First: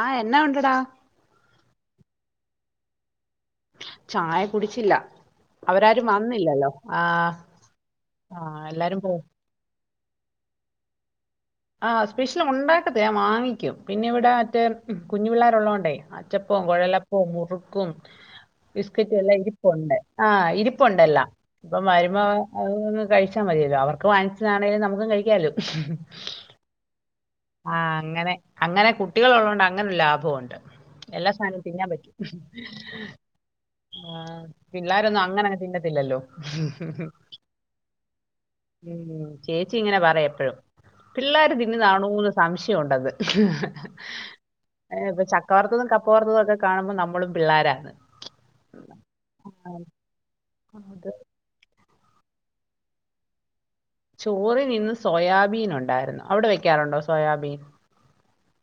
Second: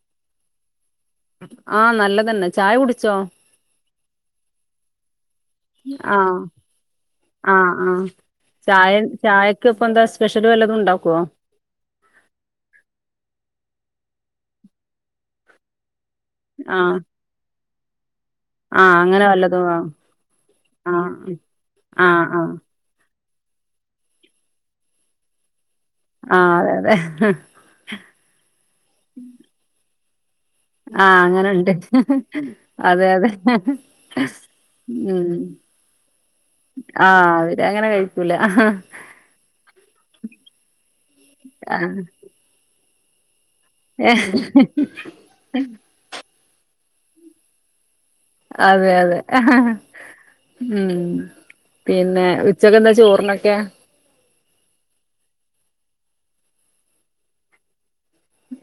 ആ എന്ന ഉണ്ട് എടാ ആ നല്ലതന്നെ. ചായ കുടിച്ചോ? ചായ കുടിച്ചില്ല അവരാരും ആഹ് വന്നില്ലല്ലോ ആഹ് ആ ആഹ് ചായ എല്ലാരും പോ ചായക്ക് ഇപ്പൊ എന്താ സ് പെഷ്യല് വല്ലതും ണ്ടാക്കോ? ആ സ്പെഷ്യൽ ഉണ്ടാക്കത്തില്ല ഞാൻ വാങ്ങിക്കും പിന്നെ ഇവിടെ മറ്റേ കുഞ്ഞു പിള്ളേരുല്ലോണ്ടേ അച്ചപ്പോം, ആഹ് കൊഴലപ്പോം, മുറുക്കും കും ആഹ് ബിസ്കറ്റ് അങ്ങനെ എല്ലാം വല്ലതും ആഹ് ഇരിപ്പുണ്ട് ആഹ് ഇരിപ്പുണ്ട് എല്ലാം ഇപ്പൊ മരുമ ആഹ് ആഹ് വന്ന് കഴിച്ച- മതിയല്ലോ അവർക്ക് വാങ്ങിച്ചതാണെങ്കിലും നമുക്കും കഴിക്കാലോ ആഹ് ആഹ് അതെ അതെ ആ അങ്ങനെ അങ്ങനെ കുട്ടികൾ ഉള്ളതൊണ്ട് അങ്ങനൊരു ലാഭ - പോണ്ട് ആഹ് എല്ലാ സാധനവും അങ്ങനുണ്ട് തിന്നാൻ പറ്റില്ല അതെ അതെ ആ പിള്ളോരൊന്നും ഉം അങ്ങനെങ്ങെ തിന്നത്തില്ലല്ലോ ആഹ് അവര് അങ്ങനെ കഴിക്കൂല ഉ ചേച്ചി ഇങ്ങനെ പറ എപ്പോഴും പിള്ളോരു തിന്നുതാണോന്ന് സംശയം എനിക്കും ഉണ്ടത് ഏ കാണുമ്പോൾ നമ്മളും പിള്ളാരാ അതെ അതെ ഉം അത് പിന്നെ ഉച്ചക്കെന്താ ചോറിനൊക്കെ ചോറി നിന്ന് സോയാബീൻ ഉണ്ടായിരുന്നു അവിടെ വെക്കാറുണ്ടോ സോയാബീൻ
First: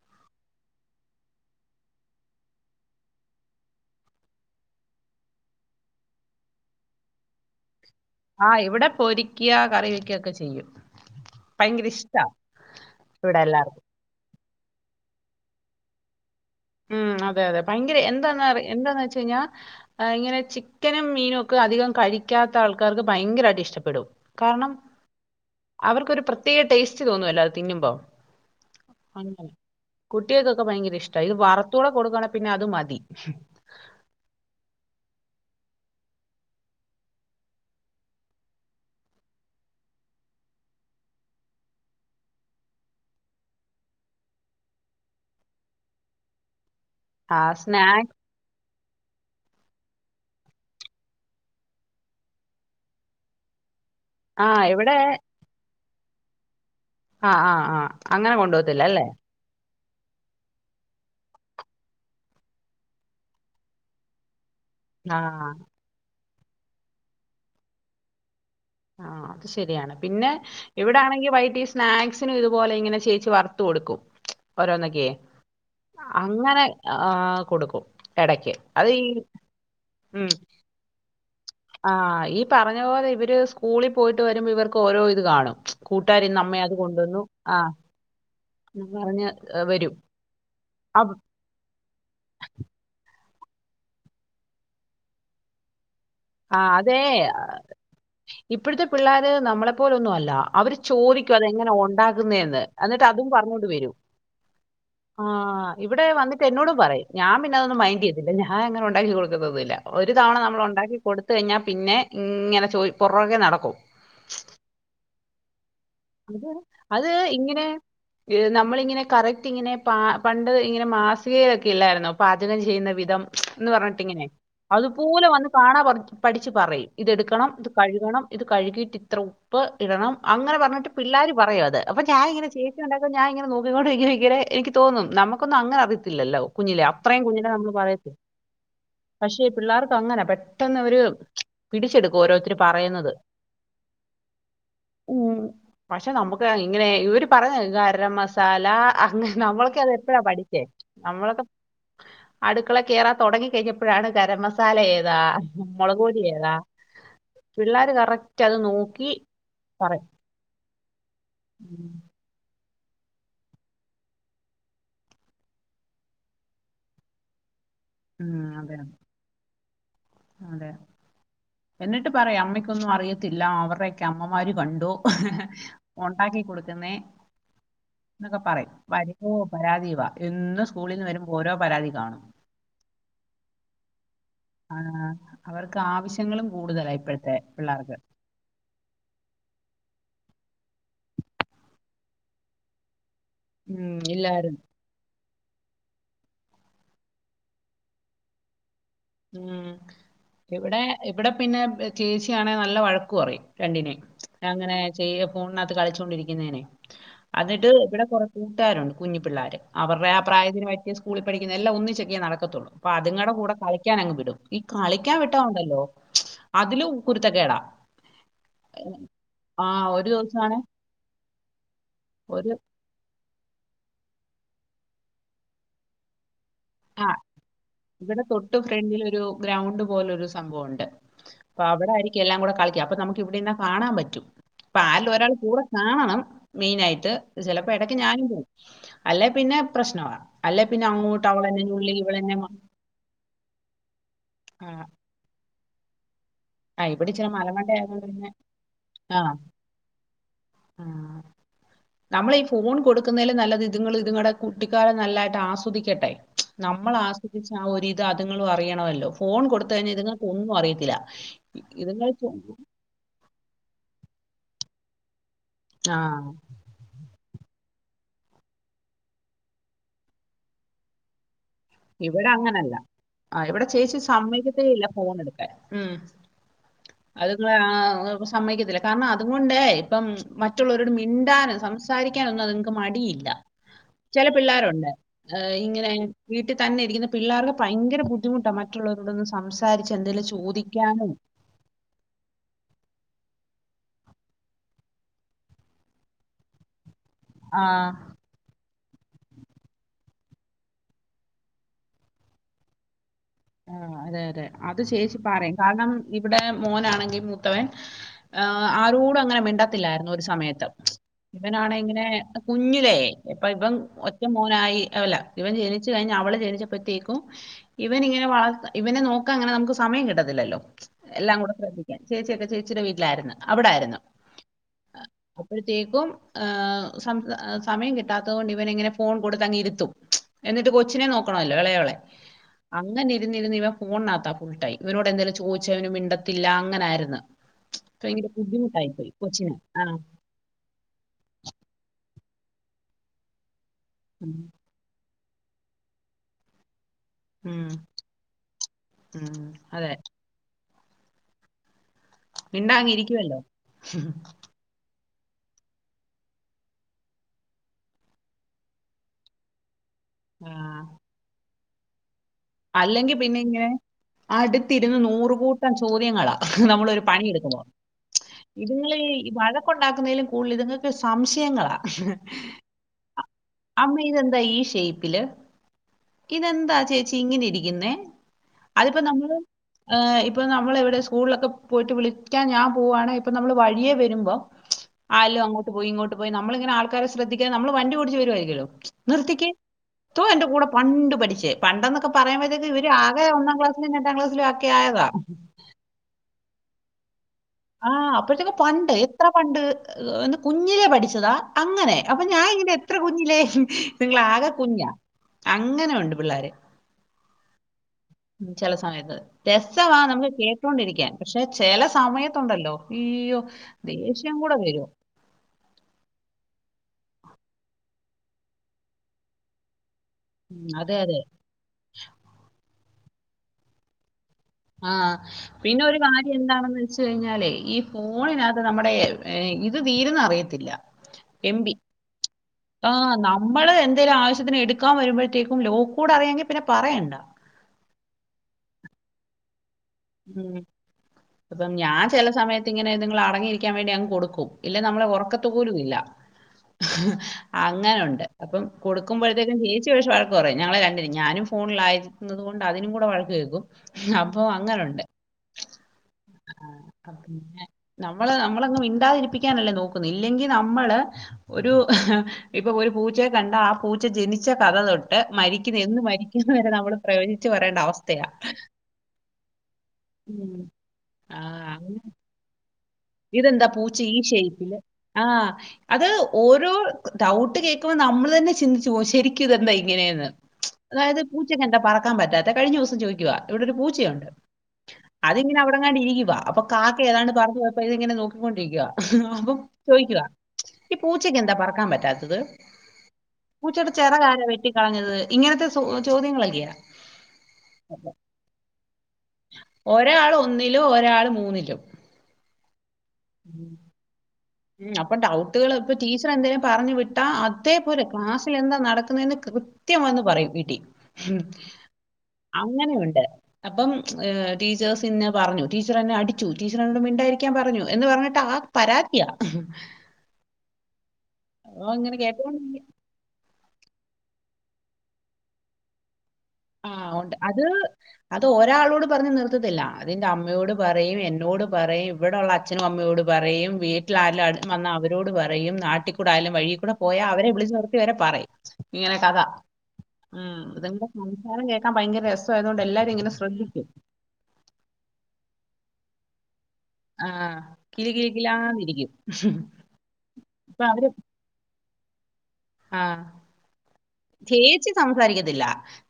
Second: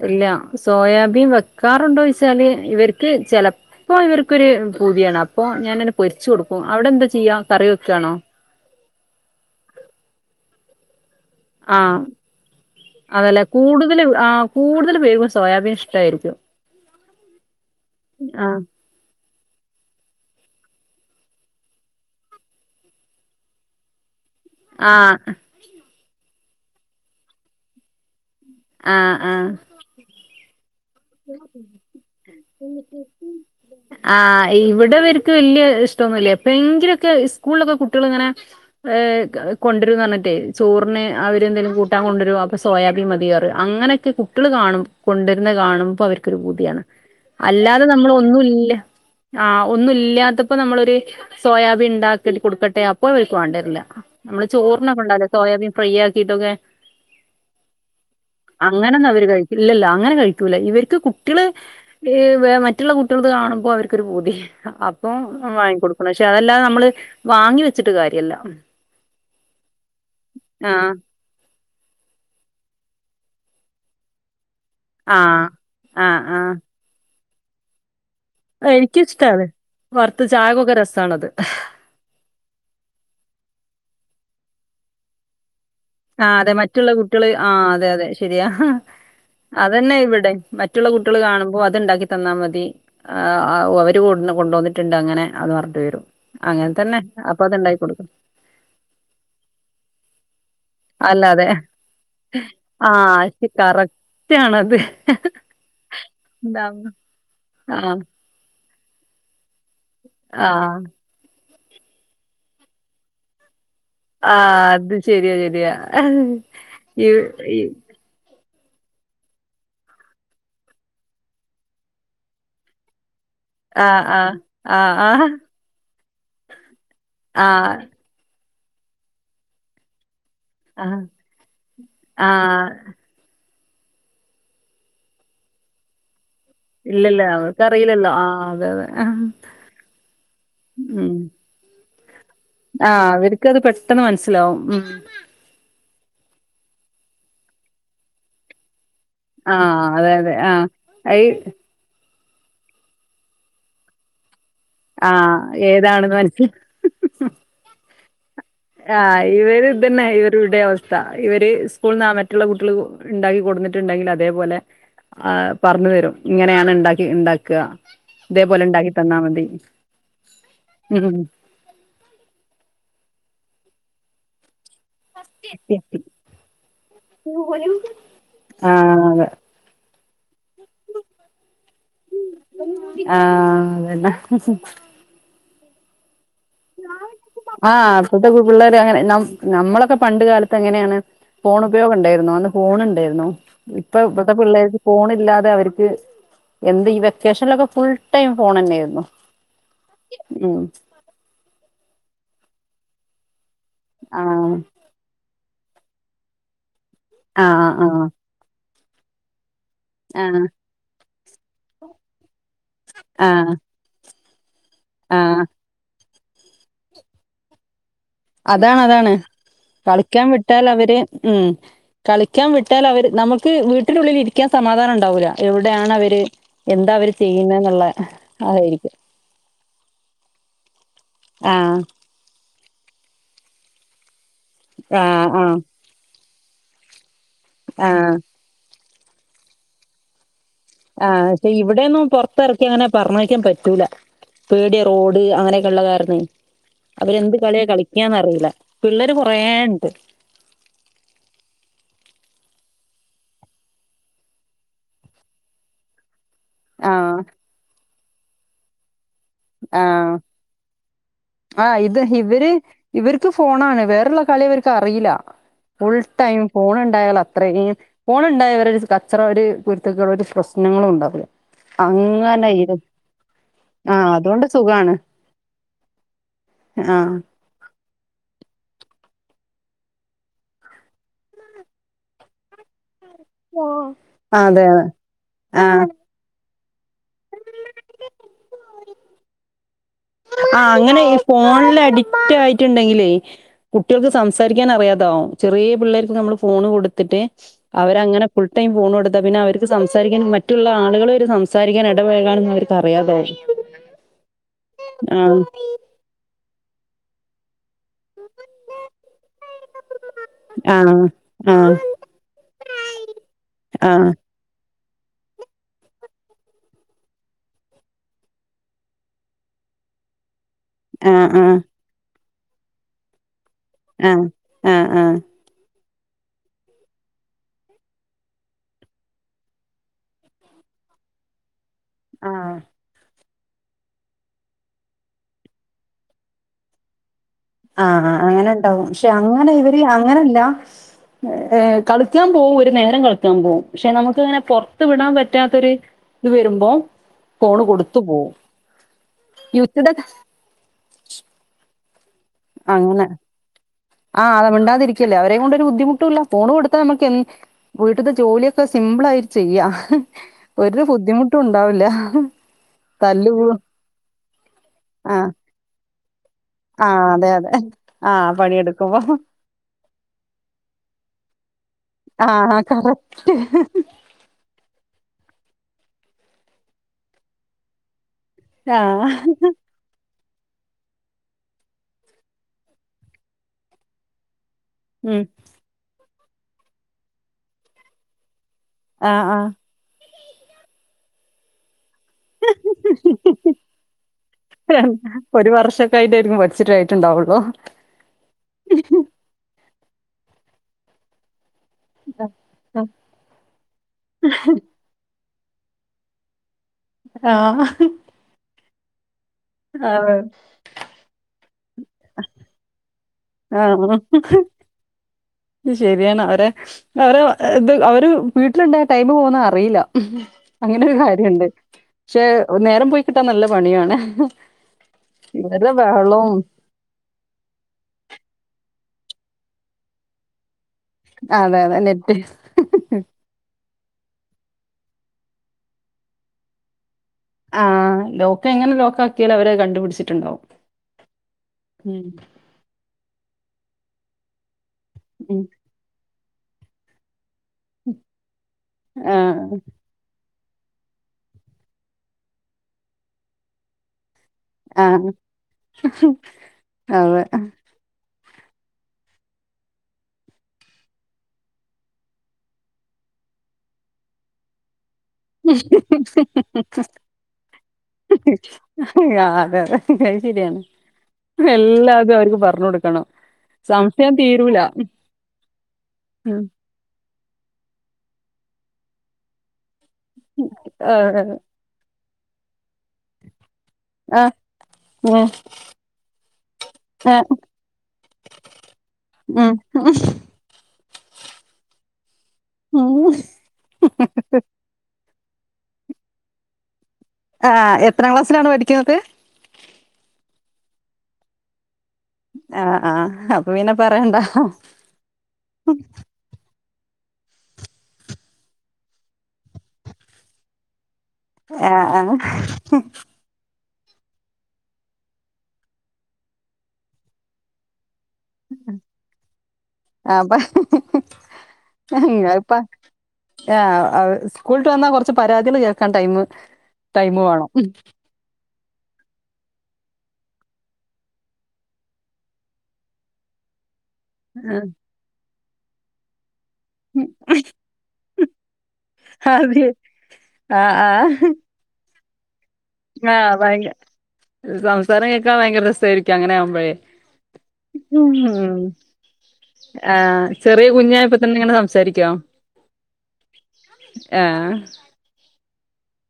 ഇല്ല സോയാബീൻ വെക്കാറുണ്ടോ ച്ചാല് ഇവർക്ക് ചെലപ്പോ ഇവർക്കൊരു പൂതിയാണ് അപ്പൊ ഞാനങ്ങ് പൊരിച്ചു കൊടുക്കും അവിടെ എന്താ ചെയ്യാ കറിവെ - ആഇവിടെ പൊരിക്കിയ കറി വെക്കക്കെ ചെയ്യും ആ ഭയങ്കര ഇഷ്ടാ അതല്ല ഇവിടെ എല്ലാവർക്കും. കൂടുതൽ ആ കൂടുതൽ ഫേമസ് സോയാബീൻ ഇഷ്ട്ടായിരിക്കും ഉം അതെ അതെ ഭയങ്കര എന്താന്ന എന്താന്ന് വെച്ചഴിഞ്ഞാ അ ഇങ്ങനെ ചിക്കനും മീനും ഒക്കെ അധികം കഴിക്കാത്ത ആൾക്കാർക്ക് ഭയങ്കരായിട്ട് ഇഷ്ടപ്പെടും കാരണം ആഹ് അവർക്കൊരു പ്ര ത്യേ ടേസ്റ്റ് തോന്നുഅല്ലോ അത് തിന്നുമ്പോ ആഹ് [unintelligible] കുട്ട്യേക്കൊക്കെ ഭയങ്കര ഇഷ് ട്ടയ്‌ർ ആ ഇവിടെ വര്ക് വെല്യെ ഏ ഇഷ്ടൊന്നുല്യ എപ്പഴങ്കിലൊക്കെ സ്കൂൾലൊക്കെ കുട്ട്യേള് ങ്ങനെ ഏ കെഹ് കൊണ്ട്രുന്നർഞ്ഞിട്ടേ ചോർന് അവര് എന്തേലും കൂട്ടാൻ കൊണ്ട്രു അപ്പൊ സോയാബീൻ മതിയാറ്. അങ്ങനെയൊക്കെ കുട്ടികൾ കാണും കൊണ്ടരുന്നത് കാണും പ്പോവർക്കൊരു പൂതിയാണ് ആ അല്ലാതെ നമ്മള സ്നാക്സ് ഒന്നുംല്ല ആ ഒന്നും ഇല്ലാത്തപ്പോ നമ്മളൊരു സോയാബീൻ ഉണ്ടാക്കിട്ട് കൊടുക്കട്ടെ അപ്പൊ അവർക്ക് വേണ്ടിരില്ല നമ്മള് ആ ഇവിടെ ചോർനൊക്കെ ഒണ്ടാവില്ലേ സോയാബീൻ ഫ്രീയാക്കിട്ടൊക്കെ ആ ആ ആ അങ്ങനെ കൊണ്ട് പോവത്തില്ലല്ലേ ഇല്ലില്ല അങ്ങനെ കഴിക്കൂല ഇവർ കുട്ടികള് മറ്റുള്ള കുട്ടികൾ കാണുമ്പോൾ അവർക്കൊരു പൂതി അപ്പൊ ആ വാങ്ങി കൊടുക്കണ പക്ഷെ അതല്ലാതെ നമ്മള് വാങ്ങി വെച്ചിട്ട് കാര്യവില്ല ആ അത് ശരിയാണ് പിന്നെ ആഹ് ഇവിടൊണെങ്കി വൈകി സ്നാക്സിനും ഇതുപോലെ ഇങ്ങനെ ചേച്ചി വറുത്തു കൊടുക്കും ഓരോന്നക്കയെ ആഹ് ആഹ് അങ്ങനെ ആഹ് ആ കോ ഇടക്ക് അത്ഈ എനിക്കും ഇഷ്ടാണ് ഉ വറുത്ത് ചായക്കൊക്കെ രസാണത് ആ ഈ പറഞ്ഞ പോലെ ഇവര് പോയിട്ട് വരുമ്പോ ഇവർക്ക് ഓരോ ഇത് കാണും കൂട്ടുകാർ ആ ഇന്ന് അതെ അമ്മ അത് മറ്റുള്ള കൊണ്ടുവന്നു കുട്ടികള് ആ അതെ അതെ ശരിയാ എന്ന് പറഞ്ഞ് വരും അതന്നെ ഇവിടെ മറ്റുള്ള അപ്പ- കുട്ടികള് കാണുമ്പോ അത്ണ്ടാക്കി തന്നാ മതി ആ ഒ അവര് കൊണ്ട് വന്നിട്ടുണ്ട് അങ്ങനെ അത് പറഞ്ഞിട്ട് വരും ആ അങ്ങനെ തന്നെ അതെ അപ്പൊ അത്ണ്ടാക്കി കൊടുക്കും ഇപ്പഴത്തെ പിള്ളോര് നമ്മളെപ്പോലൊന്നും അല്ല അവര് ചോദിക്കും അല്ലാതെ അതെങ്ങനെ ഉണ്ടാക്കുന്നെ എന്ന് ആ എന്നിട്ട് അതും പറഞ്ഞോണ്ട് വരും കറക്റ്റ് ആണത് ആ ഇവിടെ വന്നിട്ട് ആ എന്നോടും പറയും ഞാൻ പിന്നെതന്നും മൈൻഡ് ചെയ്തില്ല ഞാൻങ്ങനെ ഉണ്ടാക്കി കൊടുക്കതോന്നില്ല ഒരു തവണ ആ നമ്മൾ ഉണ്ടാക്കി കൊടുത്ത് കഴിഞ്ഞാൽ പിന്നെ ഇങ്ങനെ ചോയ് പുറൊക്കെ നടക്കും ആഹ അത് ശരിയാ ശരിയാ അത് ഈ അത് ഈ ഇങ്ങനെ - നമ്മളിങ്ങനെ കറക്റ്റ് ഇങ്ങനെ പ പണ്ട് ഇങ്ങനെ മാസികയിലൊക്കെ ഇല്ലായിരുന്നോ പാചകം ചെയ്യുന്ന വിധം എന്ന് ആ പറഞ്ഞിട്ട് ആ ഇങ്ങനെ ആ ആ അതുപോലെ വന്ന് കാണാ പറ- പഠിച്ചു പറയും ആ ഇതെടുക്കണം ഇത് കഴുകണം ഇത് കഴുകിയിട്ട് ഇത്ര ഉപ്പ് ഇടണം അങ്ങനെ ആ പറഞ്ഞിട്ട്- പിള്ളോര് പറയും അത് അപ്പ ആ ഞാനിങ്ങനെ ചേച്ചി ഉണ്ടാക്കും ഞാ ഇങ്ങനെ നോക്ക- ക്കികൊണ്ട് ഇങ്ങനെ എനിക്ക് തോന്നും നമക്കൊന്നും അങ്ങനെ അറിയത്തില്ലല്ലോ കുഞ്ഞിലേ ഇല്ലല്ല അത്രയും കുഞ്ഞിനെ നമ്മൾ അവർക്കറിയില്ലല്ലോ പറയത്തില്ലേ ആ അതെ അതെ പക്ഷേ പിള്ളേർക്ക് അങ്ങനാ പെട്ടെന്ന് അവര് ഉം പിടിച്ചെടുക്കും ഓരോരുത്തർ ആ പറയുന്നത് അവർക്ക് അത് പെട്ടെന്ന് മനസിലാവും ഉം പക്ഷെ നമുക്ക് ഇങ്ങനെ ഇവര് പറയണകേക്ക ഗരമസാല അങ്ങ് ആ നമ്മളക്കെ അതെ അത്പ്പഴാ അതെ ആ പഠിച്ചേ അയ് നമ്മളൊക്കെ അടുക്കളെ കയറൻ തുടങ്ങി കഴിഞ്ഞപ്പോഴാണ് ഗരമ മസാല ആ ഏതാ ഏതാണെന്ന് മുളകുപൊടി ഏതാ പിള്ളേർ കറക്റ്റ് അത് ആ നോക്കി ഇവര് ഇതന്നെ പറയും ഇവരുടെ അവസ് സ്ഥ ഇവര് ഉം. സ്കൂളന്ന് അ മറ്റുള്ള കുട്ടികള് ഇണ്ടാക്കി കൊടുന്നിട്ടുണ്ടെങ്കിൽ അതേപോലെ അ പറഞ്ഞുതരും ഇങ്ങനെയാണ് ഇണ്ടാക്കി ഇണ്ടാക്അ ഉം ഇതേപോലെ അതെ ഉണ്ടാക്കി തന്നാ മതി അതെ ഉം എന്നിട്ട് പറയാം അമ്മക്കൊന്നും അറിയത്തി എല്ല അവറെക്കെ അമ്മമാര് കണ് ഒ ഉണ്ടാക്കി കൊടുക്കുന്നേ എന്നൊക്കെ പറയും ആഹ് അതെ വരുവോ പരാതി വാ എന്നും സ്കൂളിൽ നിന്ന് വരുമ്പോ ഓരോ പരാതി കാണും ആഹ് അതന്നെ ആ അവർ ക് ആവശ്യ ആ ഇപ്പോത്തെ പിള്ളേർ അങ്ങനെ നമ് നമ്മളൊക്കെ പണ്ട് കാലത്ത് ത്ത് എങ്ങനെയാണ് ഫോൺ ഉപയോഗം ഉണ്ടായിരുന്നോ അന്ന് ഫോൺ ഉണ്ടായിരുന്നോ ഉം ഇപ്പ ഇവിത്തെ ഇല്ലായിരുന്നു പിള്ളേർക്ക് പോണില്ലാത അവർക്ക് എന്ത് ഈ വെക്കേഷനൊക്കെ ഫുൾടൈം ഫോണന്നെയായിരുന്നു ഉം ഇവിടെ എ ഇവിടെ പിന്നെ ചേച്ചിയാണെങ്കി നല്ല വഴക്ക് പറയും രണ്ടിനെ ആഹ് അങ്ങനെ ചെയ ഫോണിനകത്ത് കളിച്ചുകൊണ്ടിരിക്കുന്നേനെ എന്നിട്ട് ആഹ് ഇവിടെ ആഹ് കൊറെ കൂട്ടുകാരുണ് കുഞ്ഞി പിള്ളാര് അവരുടെ ആ ആഹ് പ്രായത്തിന് പറ്റിയ സ്കൂളിൽ പഠിക്കുന്ന എല്ലാം ഒന്നിച്ചൊക്കേ നടക്കത്തുള്ളൂ അപ്പൊ അതുങ്ങളടെ ആഹ് കൂടെ കളി വിടും ഈ കളിക്കാൻ വിട്ട ആഹ് ഉണ്ടല്ലോ അതിലും കുരുത്തകേടാ അതാണ് അതാണ് ഒരു കളിക്കാൻ ദിവസമാണ് വിട്ടാൽ അവര് ഉം കളിക്കാൻ ഒരു വിട്ടാൽ അവര് നമുക് ക്ക് വീട്ടിലുള്ളിൽ ഇരിക്കാൻ സമാധാനം ഉണ്ടാവൂല്ല എവിടെയാണ് അവര് എന്താ ആ അവര് ചെയ്യുന്നേന്നുള്ള ഇവിടെ തൊട്ട് അതായിരിക്കും ഫ്രണ്ടിലൊരു ഗ്രൗണ്ട് പോലൊരു സംഭവുണ്ട് അപ്പൊ ആഹ് അവിടായിരിക്കും എല്ലാം കൂടെ കളി ക്കാ അപ്പൊ നമുക്ക് ഇവിടിന്നാ കാണാൻ പറ്റും- പ അരേല് ആഹ് ഒരാള് ആഹ് കൂടെ കാണണം- മെയിനായിട്ട്- ചെലപ്പോ ഇടയ്ക്ക് ആഹ് ഞാനും പോകും- അല്ലെ പിന്നെ പ്രശ്നമാണ്- അല്ലെ പിന്നെ അങ്ങോട്ട് ആഹ് പക്ഷെ അവളന്നെ- ഇവിടെയൊന്നും പൊറത്തെറക്കി അങ്ങനെ പറഞ്ഞയ്ക്കാൻ പറ്റൂല- ആ, പേടിയ റോഡ് അങ്ങനെ- ള്ള കാരണേ- ആ, ഇവിടെ ഇച്ചിരി അവരെന്ത് കളിയാ മലമണ്ട ആയതുകൊണ്ട് പിന്നെ കളിക്കാന്നറിയില്ല പിള്ളേര് ആ കൊറേ ഉണ്ട്- നമ്മള ഈ ഫോൺ കൊടുക്കുന്നതില് നല്ലത് ഇതുങ്ങൾ ഇതുങ്ങളുടെ കുട്ടിക്കാലം നല്ലതായിട്ട് ആസ്വദിക്കട്ടെ- നമ്മൾ ആഹ് ആസ്വദിച്ച ആ ഒരു- ഇത് അതുങ്ങളും അറിയണവല്ലോ- ഫോൺ കൊടുത്ത് കഴിഞ്ഞാൽ ഇതുങ്ങക്ക് ഒന്നും അറിയത്തില്ല- ഇ- ആഹ ഇത് ഇതുങ്ങൾ തന്നെ ചു- ഇവര് ഇവർക്കും ഫോണാണ് വേറള്ള കളി അവർക്ക് അറിയില്ല- ആ ഫുൾ ടൈം ഫോൺ ഉണ്ടായൽ അത്രയും ഫോൺ ഉണ്ടായാ ഇവർ ഒരു കച്ചറ ഒരു കുരുത്തക്കുള്ള ഒരു പ്രശ്നങ്ങളും ഉണ്ടാവില- ഇവിടെ അങ്ങനല്ല ആ ഇവിടെ ചേച്ചി സ ആഹ് അതുകൊണ്ട് സമ്മദിക്കാതെയില്ല സുഖാണ് ഫോൺ എടുക്കാൻ ഉം ആഹ് അ സമക്കത്തില്ല കാരണം അതുകൊണ്ട് ഇപ്പം മറ്റുള്ളവരോട് മിണ്ടാനും സംസാരിക്കാനൊന്നും അത്ങ്ങക്ക് മടിയില്ല ചില അതെ പിള്ളേരുണ്ട് ആഹ് ഇങ്ങനെ വീട്ടിൽ തന്നെയിരി ക്കുന്നപിള്ളേർടെഭയങ്കര ബുദ്ധിമുട്ടാണ് മറ്റുള്ളവരൊടൊന്ന് സംസാ ആ അങ്ങനെ ഫോണിൽ അഡിക്റ്റ് ആയിട്ടുണ്ടെങ്കിലേ കുട്ടികൾക്ക് സംസാരിക്കാൻ അറിയാതാവും ചെറിയ പിള്ളേർക്ക് നമ്മൾ ഫോൺ കൊടുത്ത് ആഹ് കൊട്ത്തിട്ട്അവരങ്ങനെ ഫുൾടൈം ഫോണ്എ- പിന്നെ അവർക്ക് സംസാരിക്കാൻ മറ്റുള്ള ആളുകൾ അവര് സംസാരിക്കാൻ ഇടപഴകാ അവർക്ക്റിയാതാവും ആഹ് അതെ അതെ- അതചേച്ചിപറയും ആഹ് കാരണം ഇവിടെ- മോനാണെങ്കി മൂത്തവൻ ഹ് ആരോടും അങ്ങനെ മിണ്ടത്തില്ലായിരുന്നു ഒരു സമയത്ത് ആഹ് ഇവനാണ ആഹ് ഇങ്ങനെ കുഞ്ഞിലേ ഇപ്പൊ ഇവൻ ആഹ് ഒറ്റ മോനായി അവല്ല ഇവൻ ജനിച്ചു കഴിഞ്ഞ് അവള് ജനിച്ചപ്പത്തേക്കും ഇവനിങ്ങനെ നെ വളർത്ത ഇവനെ നോക്കാ അങ്ങനെ നമുക്ക് സമയംകിട്ടത്തില്ലല്ലോ എല്ലാം ആഹ് കൂടെ ശ്രദ്ധിക്കാൻ ചേച്ചിയൊക്കെ ചേച്ചിടെ വീട്ടിലാരുന്നു ആ ആ ആ ഇപ്പോം ഹ് സം സമയം കിട്ടാത്തത് കൊണ്ട് ഇവനിങ്ങനെ ഫോൺ കൊടുത്തങ്ങിരുത്തും എന്നിട്ട് കൊച്ചിനെ നോക്കണല്ലോ ഇളയാളെ ആഹ് അങ്ങനെ ഇരുന്നിരുന്നിവൻ ഫോണിനകത്താ ഫുൾടൈം ഇവനോട് എന്തേലും ചോദിച്ചാ അവന് മിണ്ടത്തില്ല അങ്ങനാരുന്നു ആ അ അങ്ങനെണ്ടാവും ക്ഷെ അങ്ങനെ കൊച്ചിന് ഇവര് ആ അങ്ങനെല്ല കളി ക്കാൻ പോവും ഒരു നേരം കളിക്കാൻ പോവും ക്ഷെ ഉം. നമുക്ക്ങ്ങനെ പൊറത്ത് വിടാൻ പറ്റി റ്റാത്തൊരു ഇത് വരുമ്പോ ഫോണ് ഉം. കൊടുത്തു പോവും ഉം. അതെ [unintelligible] ച്ച് മിണ്ടാങ്ങി അങ്ങനെ ഇരിക്കുമല്ലോ ആ അത് മിണ്ടാതിരി ക്കില്ല അവരെ കൊണ്ടൊരു ബുദ്ധിമുട്ടുല്ല ഫോണ് കൊടുത്താ നമുക്ക് എൻ വീട്ട്ത്തെ ജോലിയൊക്കെസിമ്പിളായിട്ട് ചെയ്യാം ഒരു ബുദ്ധിമുട്ടു ണ്ടാവില്ല അല്ലെങ്കി പിന്നെ ഇനെ അടുത്തിരുന്ന് ആഹ് നൂറുകൂട്ടം ചോദ്യ ദ്യങ്ങളാ നമ്മളൊരു ആഹ് അതെ അതെ പണിയെടുക്കുമ്പോ ആഹ് പണിയെടുക്കുമ്പോ ഇതുങ്ങളേയ് വഴക്കണ്ടാക്കുന്നതിലും കൂടുതൽ ഇതുങ്ങക്ക് സംശയങ്ങളാ ആഹ് കറക്റ്റ് അമ്മ ഇതെന്താ ഈ ഷേപ്പില് ഇതന്താ ചേച്ച ച്ചിങ്ങിനിരിക്കുന്നേ അതിപ്പോ ആഹ് നമ്മള് ഏ ഇപ്പൊ നമ്മളിവിടെ സ്കൂളിലൊക്കെ പോയിട്ട് വിളിക്കാൻ ഞാൻ പോവുകയാണ് ഇപ്പം നമ്മൾ വഴിയേ വരുമ്പോൾ ഉം ആലും അങ്ങോട്ട് പോയി ഇങ്ങോട്ട് ഇത്പ്പൊ നമ്മളിങ്ങനെ ആൾക്കാരെ ശ്രദ്ധിക്കാൻ നമ്മള് വണ്ടി ഓടിച്ചു വരൂവായിരിക്കല്ലോ ആ ആ ത്തു എന്റെ കൂടെ പണ്ടു പഠിച്ചേ പണ്ടെന്ന് ക്കെ പറയുമ്പോഴത്തേക്കും ഇവർ ആകെ ഒന്നാം ക്ലാസിലും എട്ടാം ക്ലാസ്സിലും ഒക്കെ ആതാ ഓഹ് ആഹ് അപ്പഴത്തേക്ക് പണ്ട് എത്ര പണ്ട് ഒന്ന് കുഞ്ഞിലേ പഠിച്ചതാ അങ്ങനെ അപ്പൊ ഞാൻ ഇങ്ങനെ എത്ര കുഞ്ഞില്ലേ നിങ്ങളാകെ കുഞ്ഞാ അങ്ങനെ ഒണ്ട് പിള്ളാര് ആ ചെല സമയത്ത് രസവാ നമ്മക്ക് കേട്ടൊണ്ടിരിക്കാൻ പക്ഷെ ചെല സമയത്ത് അയ്യോ ദേഷ്യം കൂടെ വരുവാ അത് ശരിയാണ് അവരെ അവരെ ഇത് അവര് വീട്ടിലുണ്ടായ ടൈമ് പോകുന്ന അറിയില്ല ഉം, അങ്ങനെ ഒരു അതെ അതെ കാര്യവുണ്ട് പക്ഷെ നേരം പോയി കിട്ടാൻ നല്ല പണിയാണ് ആ ഇവരുടെ പിന്നെ ഒരു ബഹളവും കാര്യം എന്താണെന്ന് വെച്ച് കഴിഞ്ഞാലേ ഈ ഫോണിനകത്ത് നമ്മുടെ ഇത് തീര്ന്ന അറിയത്തില്ല എം അതെ ബി അതെ നെറ്റ് ഹ് ആ ഹ് നമ്മള് എന്തേലും ആവശത്തിന് എടുക്കാൻ വരുമ്പഴത്തേക്കും ലോക്കൂടെ അറിയാങ്കി പിന്നെ പറയണ്ട ആ ലോക്ക് എങ്ങനെ ലോക്ക ആക്കിയാലും അവര് അത് കണ്ടുപിടിച്ച് ഉം അപ്പം ഞാൻ ഉം ചെല സമയത്ത് ഇങ്ങനെ ഇതുങ്ങൾ അടങ്ങിയിരി രിക്കാൻ വേണ്ടി അങ്ങ് കൊടുക്കും ഇല്ലേ നമ്മളെ ഉം ഉറക്കത്ത് പോലും ഇല്ല [unintelligible] അങ്ങനെ ഉണ്ട് അപ്പം ആഹ് കൊടുക്കുമ്പോഴത്തേക്കും ചേച്ചി പക്ഷെ വഴക്ക് പറയും ഞങ്ങള് രണ്ടിനേം ഞാനും ഫോണിലായിരിക്കുന്നത് കൊണ്ട് അതിനും കൂടെ വഴക്ക് കേൾക്കും അ അപ്പോ അങ്ങനുണ്ട് ഉം [unintelligible] ആ അത് പിന്നെ ന നമ്മള് നമ്മളങ്ങ് മിണ്ടാതിരിപ്പിക്കാനല്ലേ നോക്കുന്ന ഇല്ലെങ്കിൽ നമ്മള് ഒരു ഹ്അ ഇപ്പൊ ഒരു പൂച്ചയെ കണ്ട ആ പൂച്ച ജനിച്ച കഥ തൊട്ട് മരിക്കുന്ന എന്ന് മരിക്കുന്ന വരെ നമ്മൾ പ്രവജിച്ചു പറയേണ്ട അവസ്ഥയാ ആ, അതെ അതെ അത് ഉം ശരിയാണ് ആ എല്ലാതും അവർക്ക് പറഞ്ഞ ഇതെന്താ പൂച്ച ഈ ഷേപ്പില് ആ അത് ഉം ഓരോ ഡൗട്ട് കേൾക്കുമ്പോ നമ്മള് തന്നെ ചിന്തിച്ചു ശരിക്കും ഇതെന്താ ഇ ങ്ങനേന്ന് [unintelligible] അതായത് അതെ പൂച്ചക്ക് എന്താ പറക്ക ക്കാൻ പറ്റാത്തെ കഴിഞ്ഞ ദിവസം ചോദിക്കുവാ ഇവിടെ ഒരു പൂച്ചയുണ്ട് ആഹ് ഉം അതിങ്ങനെ അവിടെങ്ങാണ്ട് ഇരിക്കുവ അപ്പൊ കാക്ക ആഹ് ഏതാണ്ട് പറന്ന് പോയപ്പോ ത് ങ്ങനെ നോക്കിക്കൊണ്ടിക്ക. ഉം അപ്പം ചോയിക്കുഅ. ഈ പൂച്ചക്ക് എന്താ പറക്കാൻ പറ്റാത്തത് ഉം പൂച്ചയുടെ ചിറക് ആരാ വെട്ടി കളഞ്ഞത് ത് ഇങ്ങനത്തെ സോ ചോദ്യങ്ങളൽകിയാ ആ എത്രാക്ലാസ്സിലാണ് പഠിക്ണത്? ഒരാൾ ഒന്നിലും ഒരാള് മൂന്നിലും ആ ആ അപ്പൊ പിന്നെ പറയണ്ടാ അപ്പൊ ഡൗട്ടുകൾ ഇപ്പം ടീച്ചർ പറഞ്ഞു വിട്ടാ അതേപോലെ ക്ലാസ്സിൽ എന്താ നടക്കുന്നത് എന്ന് കൃത്യം വന്ന് പറയും വിട്ടി ആ ആ അപ്പം ടിച്ചേഴസ് എന്ന പറഞ്ഞു ടീച്ചർ എന്നെ അടിച്ചു ടീച്ചർ എന്നോട് മിണ്ടാതിരിക്കാൻ പറഞ്ഞു എന്ന് പറഞ്ഞിട്ട് ആ പരാ അ അപ്പൊ ഇങ്ങനെ ഇപ്പ കേട്ടോണ്ട് ആ അവ- സ്കൂള് വിട്ട്‌ വന്നാൽ കുറച്ച് പരാതികള് കേൾക്കാ ടൈമ് അത് ടൈമ് ഉണ്ട് വേണം അത് അത് ഒരാളോട് പറഞ്ഞ് നിർത്ത്ന്നില്ല അതിന്റെ അമ്മയോട് പറയും, എന്നോട് പറയും ഇവിടുള്ള അച്ഛനും അമ്മയോട് പറയും വീ ഉം. വീട്ടിരായും [unintelligible] വന്ന അവരോട് പറയും പറയും നാട്ടിക്കൂടായാലും- വഴിക്കൂടെ പോയാ അവരെ വിളിച്ചു നിർത്തി വരെ പറയും ഇങ്ങനെ കഥ, അത് ഉം അവർക്കും കേൾക്കാൻ ഭയങ്കര രസ- ആ ഭയങ്ക സംസാരം കേക്കാൻ ഭയങ്കര രസായി ക്കങ്ങനെ ആകുമ്പഴേ ആ കിലി കിലി കിലാന്നിരിക്കും ആ ചെറിയ അപ്പൊ അവര് കുഞ്ഞായപ്പ തന്നെ ഇങ്ങനെ സംസാരി [unintelligible] ആ ചേച്ചി സംസാരിക്കത്തില്ല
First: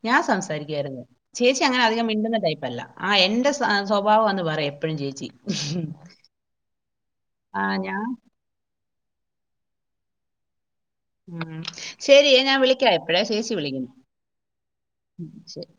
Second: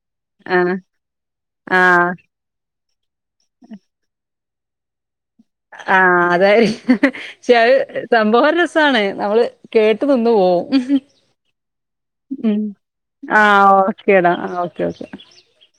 ഞാൻ ആഹ് സംസാരിക്കുയിരുന്നു ചേച്ചി അങ്ങനെ അധികം ആഹ് മിണ്ടുന്ന ടൈപ്പല്ല ആ എന്റെ സ്വഭാവാ എന്ന് പറി എപ്പോഴും ചേച്ചി ആ അതായി ഷേ ആ അഹ് ഞാൻ സംഭവം രസ സാണ് നമ്മള് കേട്ട് നിന്ന് പോവും ഉം ശരി ഞാൻ ഉം വിളിക്ക എപ്പഴേ ചേച്ചി ആഹ് വിളിക്കുന്നു ഓക്കേടാ ആഹ് ഓക്കെ ഓക്കെ ഉം ശരി